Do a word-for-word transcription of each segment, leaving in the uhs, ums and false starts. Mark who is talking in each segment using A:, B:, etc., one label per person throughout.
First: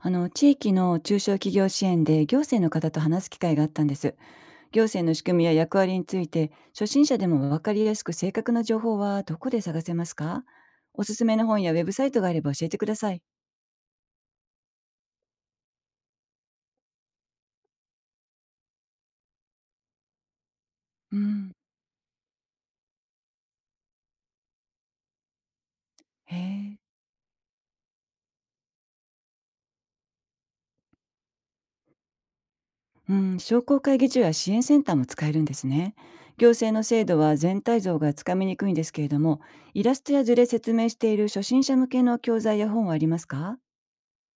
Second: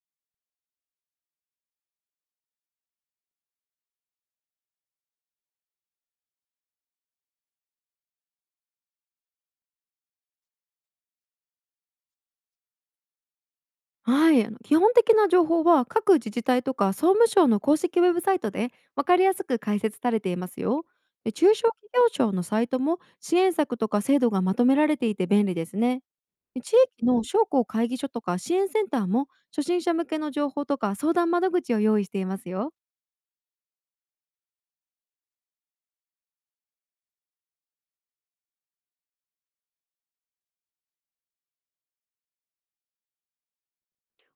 A: あの地域の中小企業支援で行政の方と話す機会があったんです。行政の仕組みや役割について初心者でも分かりやすく正確な情報はどこで探せますか？おすすめの本やウェブサイトがあれば教えてください。
B: はい、あの基本的な情報は各自治体とか総務省の公式ウェブサイトで分かりやすく解説されていますよ。
A: う
B: で
A: ん。
B: 中小企業庁のサイトも支援策とか制度がまとめられていて便利ですね。
A: へ
B: で地
A: え。
B: 域の商工会議所とか支援センターも初心者向けの情報とか相談窓口を用意していますよ。
A: うん、商工会議所や支援センターも使えるんですね。行政の制度は全体像がつかみにくいんですけれども、イラストや図で説明している初心者向けの教材や本はありますか？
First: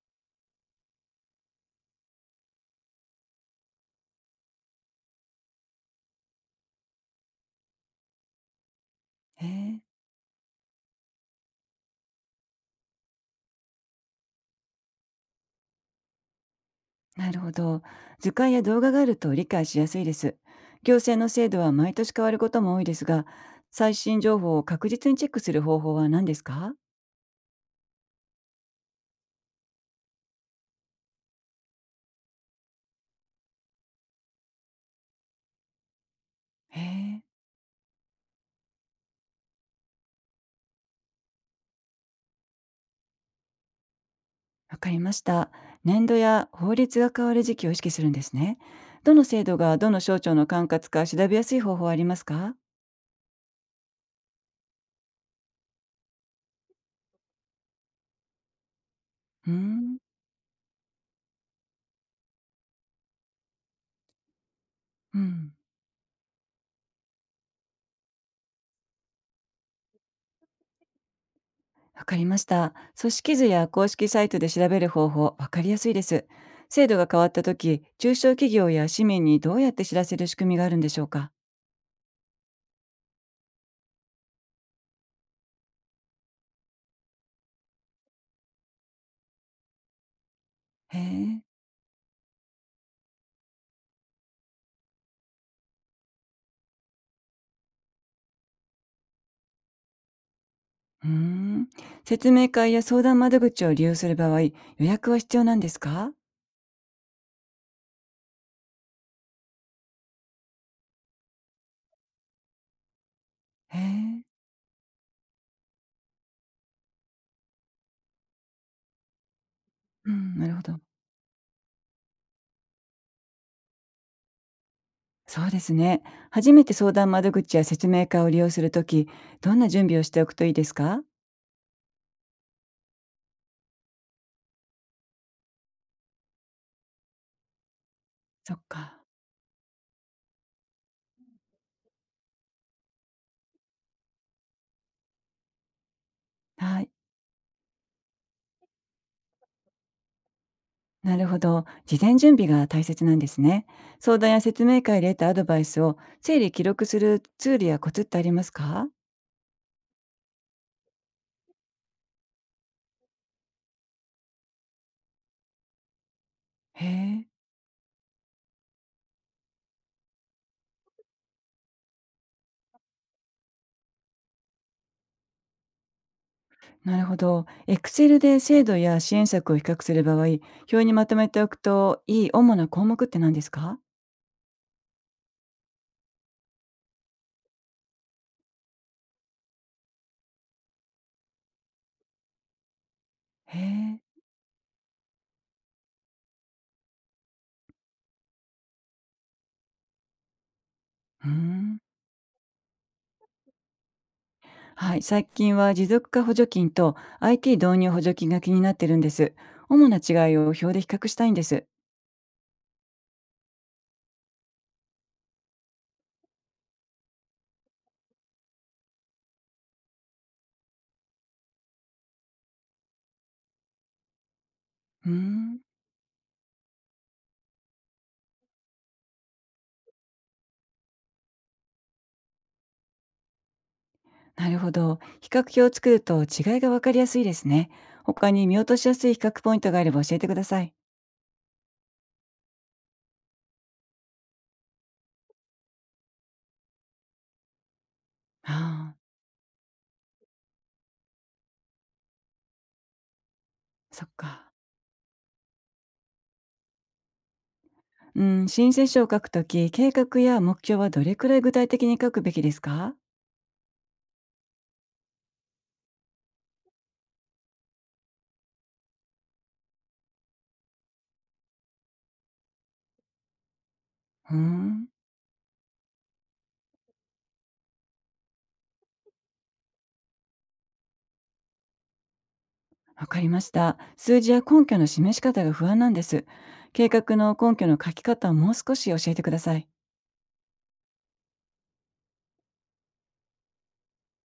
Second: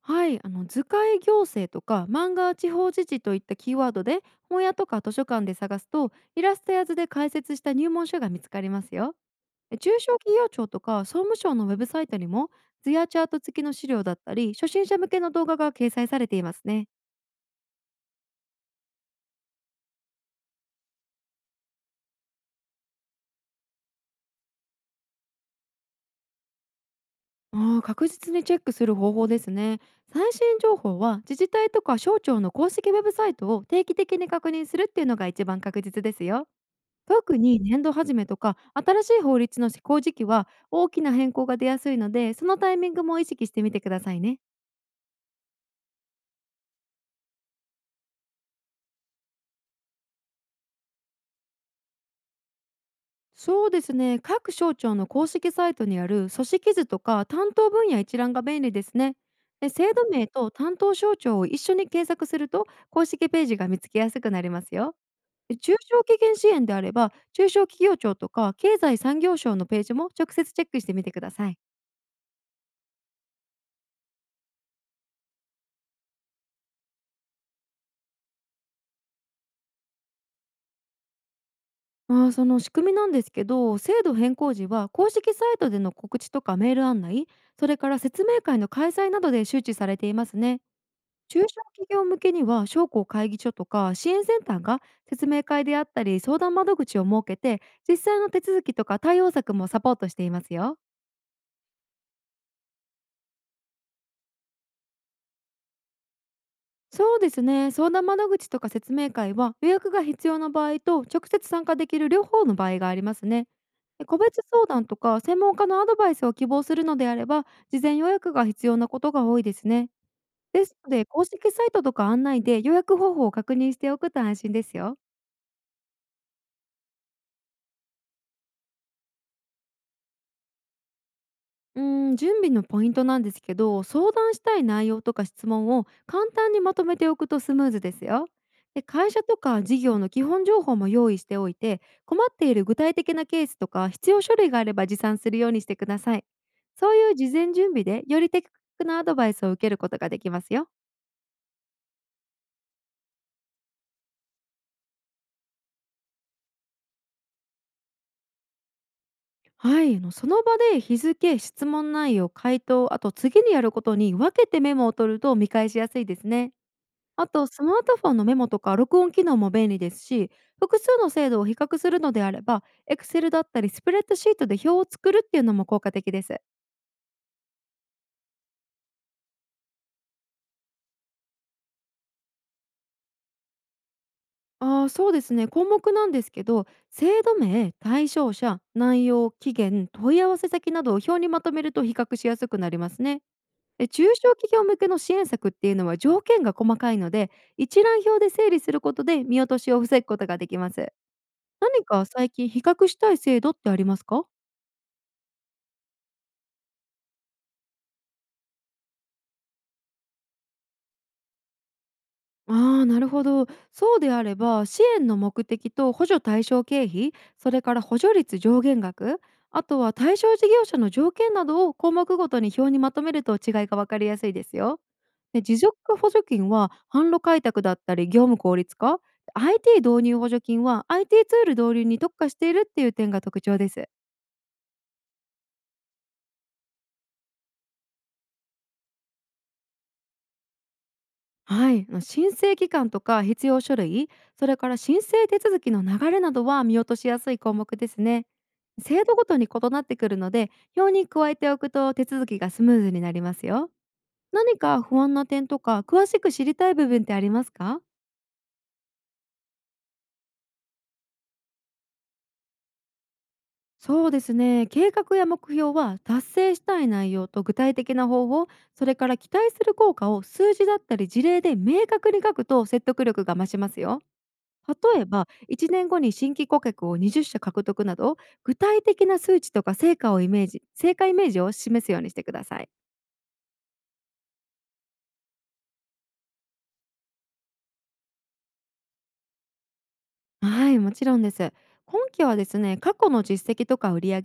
B: はい、あの図解行政とか漫画地方自治といったキーワードで本屋とか図書館で探すとイラストや図で解説した入門書が見つかりますよ。
A: へ
B: え
A: え。
B: 中小企業庁とか総務省のウェブサイトにも図やチャート付きの資料だったり初心者向けの動画が掲載されていますね。
A: なるほど。図鑑や動画があると理解しやすいです。行政の制度は毎年変わることも多いですが、最新情報を確実にチェックする方法は何ですか？
B: あー確実にチェックする方法ですね。最新情報は自治体とか省庁の公式ウェブサイトを定期的に確認するっていうのが一番確実ですよ。
A: へえ、
B: 特に年度始めとか新しい法律の施行時期は大きな変更が出やすいのでそのタイミングも意識してみてくださいね。
A: わかりました。年度や法律が変わる時期を意識するんですね。どの制度がどの省庁の管轄か調べやすい方法はありますか？
B: そうですね、各省庁の公式サイトにある組織図とか担当分野一覧が便利ですね。
A: うー
B: で制
A: ん。
B: 度名と担当省庁を一緒に検索すると公式ページが見つけやすくなりますよ。
A: うん。
B: で中小企業支援であれば中小企業庁とか経済産業省のページも直接チェックしてみてください。
A: わかりました。組織図や公式サイトで調べる方法、わかりやすいです。制度が変わった時、中小企業や市民にどうやって知らせる仕組みがあるんでしょうか？
B: あーその仕組みなんですけど、制度変更時は公式サイトでの告知とかメール案内、それから説明会の開催などで周知されていますね。
A: へえ。
B: 中小企業向けには商工会議所とか支援センターが説明会であったり相談窓口を設けて、実際の手続きとか対応策もサポートしていますよ。
A: うーん。説明会や相談窓口を利用する場合、予約は必要なんですか？
B: そうですね、相談窓口とか説明会は予約が必要な場合と直接参加できる両方の場合がありますね。
A: へ
B: で個
A: え。
B: 別相談とか専門家のアドバイスを希望するのであれば、事前予約が必要なことが多いですね。
A: うん、なるほ
B: です
A: ど。
B: ので公式サイトとか案内で予約方法を確認しておくと安心ですよ。
A: そうですね。初めて相談窓口や説明会を利用するとき、どんな準備をしておくといいですか？
B: うーん、準備のポイントなんですけど、相談したい内容とか質問を簡単にまとめておくとスムーズですよ。
A: そっ
B: で、
A: か。
B: 会社とか事業の基本情報も用意しておいて、困っている具体的なケースとか必要書類があれば持参するようにしてください。
A: はい。
B: そういう事前準備でより的確なアドバイスを受けることができますよ。
A: なるほど。事前準備が大切なんですね。相談や説明会で得たアドバイスを整理記録するツールやコツってありますか？
B: はい、あのその場で日付、質問内容、回答、あと次にやることに分けてメモを取ると見返しやすいですね。
A: へ
B: あ
A: え。
B: とスマートフォンのメモとか録音機能も便利ですし、複数の制度を比較するのであれば Excel だったりスプレッドシートで表を作るっていうのも効果的です。
A: なるほど。Excel で制度や支援策を比較する場合、表にまとめておくといい主な項目って何ですか？
B: ああ、そうですね、項目なんですけど、制度名、対象者、内容、期限、問い合わせ先などを表にまとめると比較しやすくなりますね。
A: へ
B: で
A: え。
B: 中小企業向けの支援策っていうのは条件が細かいので一覧表で整理することで見落としを防ぐことができます。
A: うーん。
B: 何か最近比較したい制度ってありますか？
A: はい。最近は持続化補助金と アイティー 導入補助金が気になってるんです。主な違いを表で比較したいんです。
B: ああ、なるほど。そうであれば、支援の目的と補助対象経費、それから補助率上限額、あとは対象事業者の条件などを項目ごとに表にまとめると違いが分かりやすいですよ。
A: うー
B: で持
A: ん。
B: 続化補助金は販路開拓だったり業務効率化、アイティー 導入補助金は アイティー ツール導入に特化しているっていう点が特徴です。
A: なるほど。比較表を作ると違いがわかりやすいですね。他に見落としやすい比較ポイントがあれば教えてください。
B: はい、まあの申請期間とか必要書類、それから申請手続きの流れなどは見落としやすい項目ですね。
A: ああ、
B: 制度ごとに異なってくるので表に加えておくと手続きがスムーズになりますよ。
A: そっか。
B: 何か不安な点とか詳しく知りたい部分ってありますか？
A: うん、申請書を書くとき、計画や目標はどれくらい具体的に書くべきですか？
B: そうですね、計画や目標は達成したい内容と具体的な方法、それから期待する効果を数字だったり事例で明確に書くと説得力が増しますよ。
A: うーん、
B: 例えば、いちねんごに新規顧客をにじゅう社獲得など、具体的な数値とか成果をイメージ、成果イメージを示すようにしてください。
A: わかりました。数字や根拠の示し方が不安なんです。計画の根拠の書き方をもう少し教えてください。
B: はい、もちろんです。今期はですね、過去の実績とか売上、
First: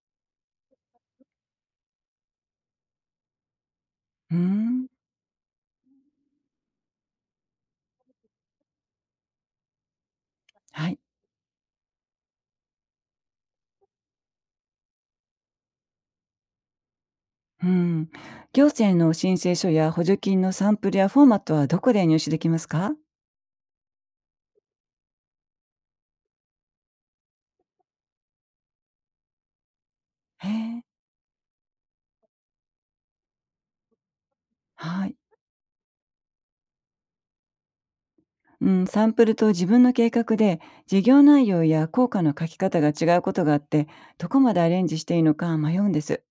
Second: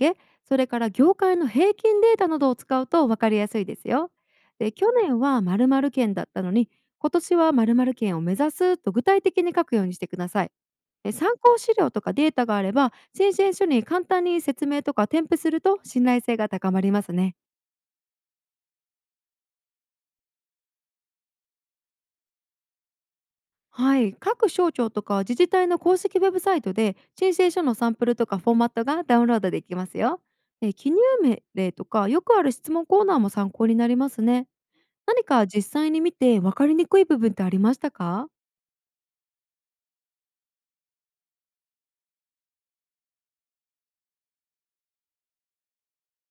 B: それから業界の平均データなどを使うと分かりやすいですよ。
A: うー
B: で、
A: ん。
B: 去年は〇〇県だったのに、今年は〇〇県を目指すと具体的に書くようにしてください。
A: はい。
B: で参考資料とかデータがあれば、申請書に簡単に説明とか添付すると信頼性が高まりますね。
A: うーん。行政の申請書や補助金のサンプルやフォーマットはどこで入手できますか？
B: はい、各省庁とか自治体の公式ウェブサイトで申請書のサンプルとかフォーマットがダウンロードできますよ。
A: へ
B: で
A: え。
B: 記入命令とかよくある質問コーナーも参考になりますね。
A: はい。
B: 何か実際に見て分かりにくい部分ってありましたか？
A: うん、サンプルと自分の計画で事業内容や効果の書き方が違うことがあって、どこまでアレンジしていいのか迷うんです。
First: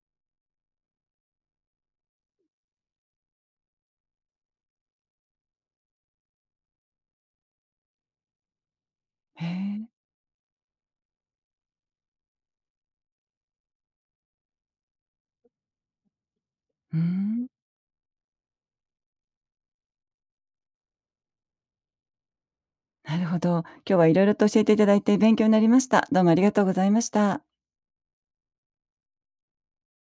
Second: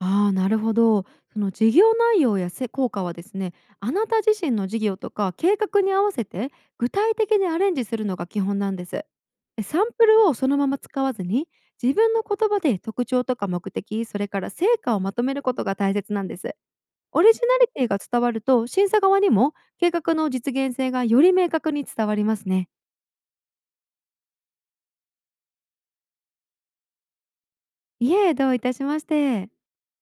B: ああ、なるほど。その事業内容やせ効果はですね、あなた自身の事業とか計画に合わせて具体的にアレンジするのが基本なんです。
A: へ
B: えサン
A: え。
B: プルをそのまま使わずに、自分の言葉で特徴とか目的、それから成果をまとめることが大切なんです。
A: うー
B: オリジ
A: ん。
B: ナリティが伝わると、審査側にも計画の実現性がより明確に伝わりますね。
A: なるほど。今日はいろいろと教えていただいて勉強になりました。どうもありがとうございました。
B: いえ、どういたしまして。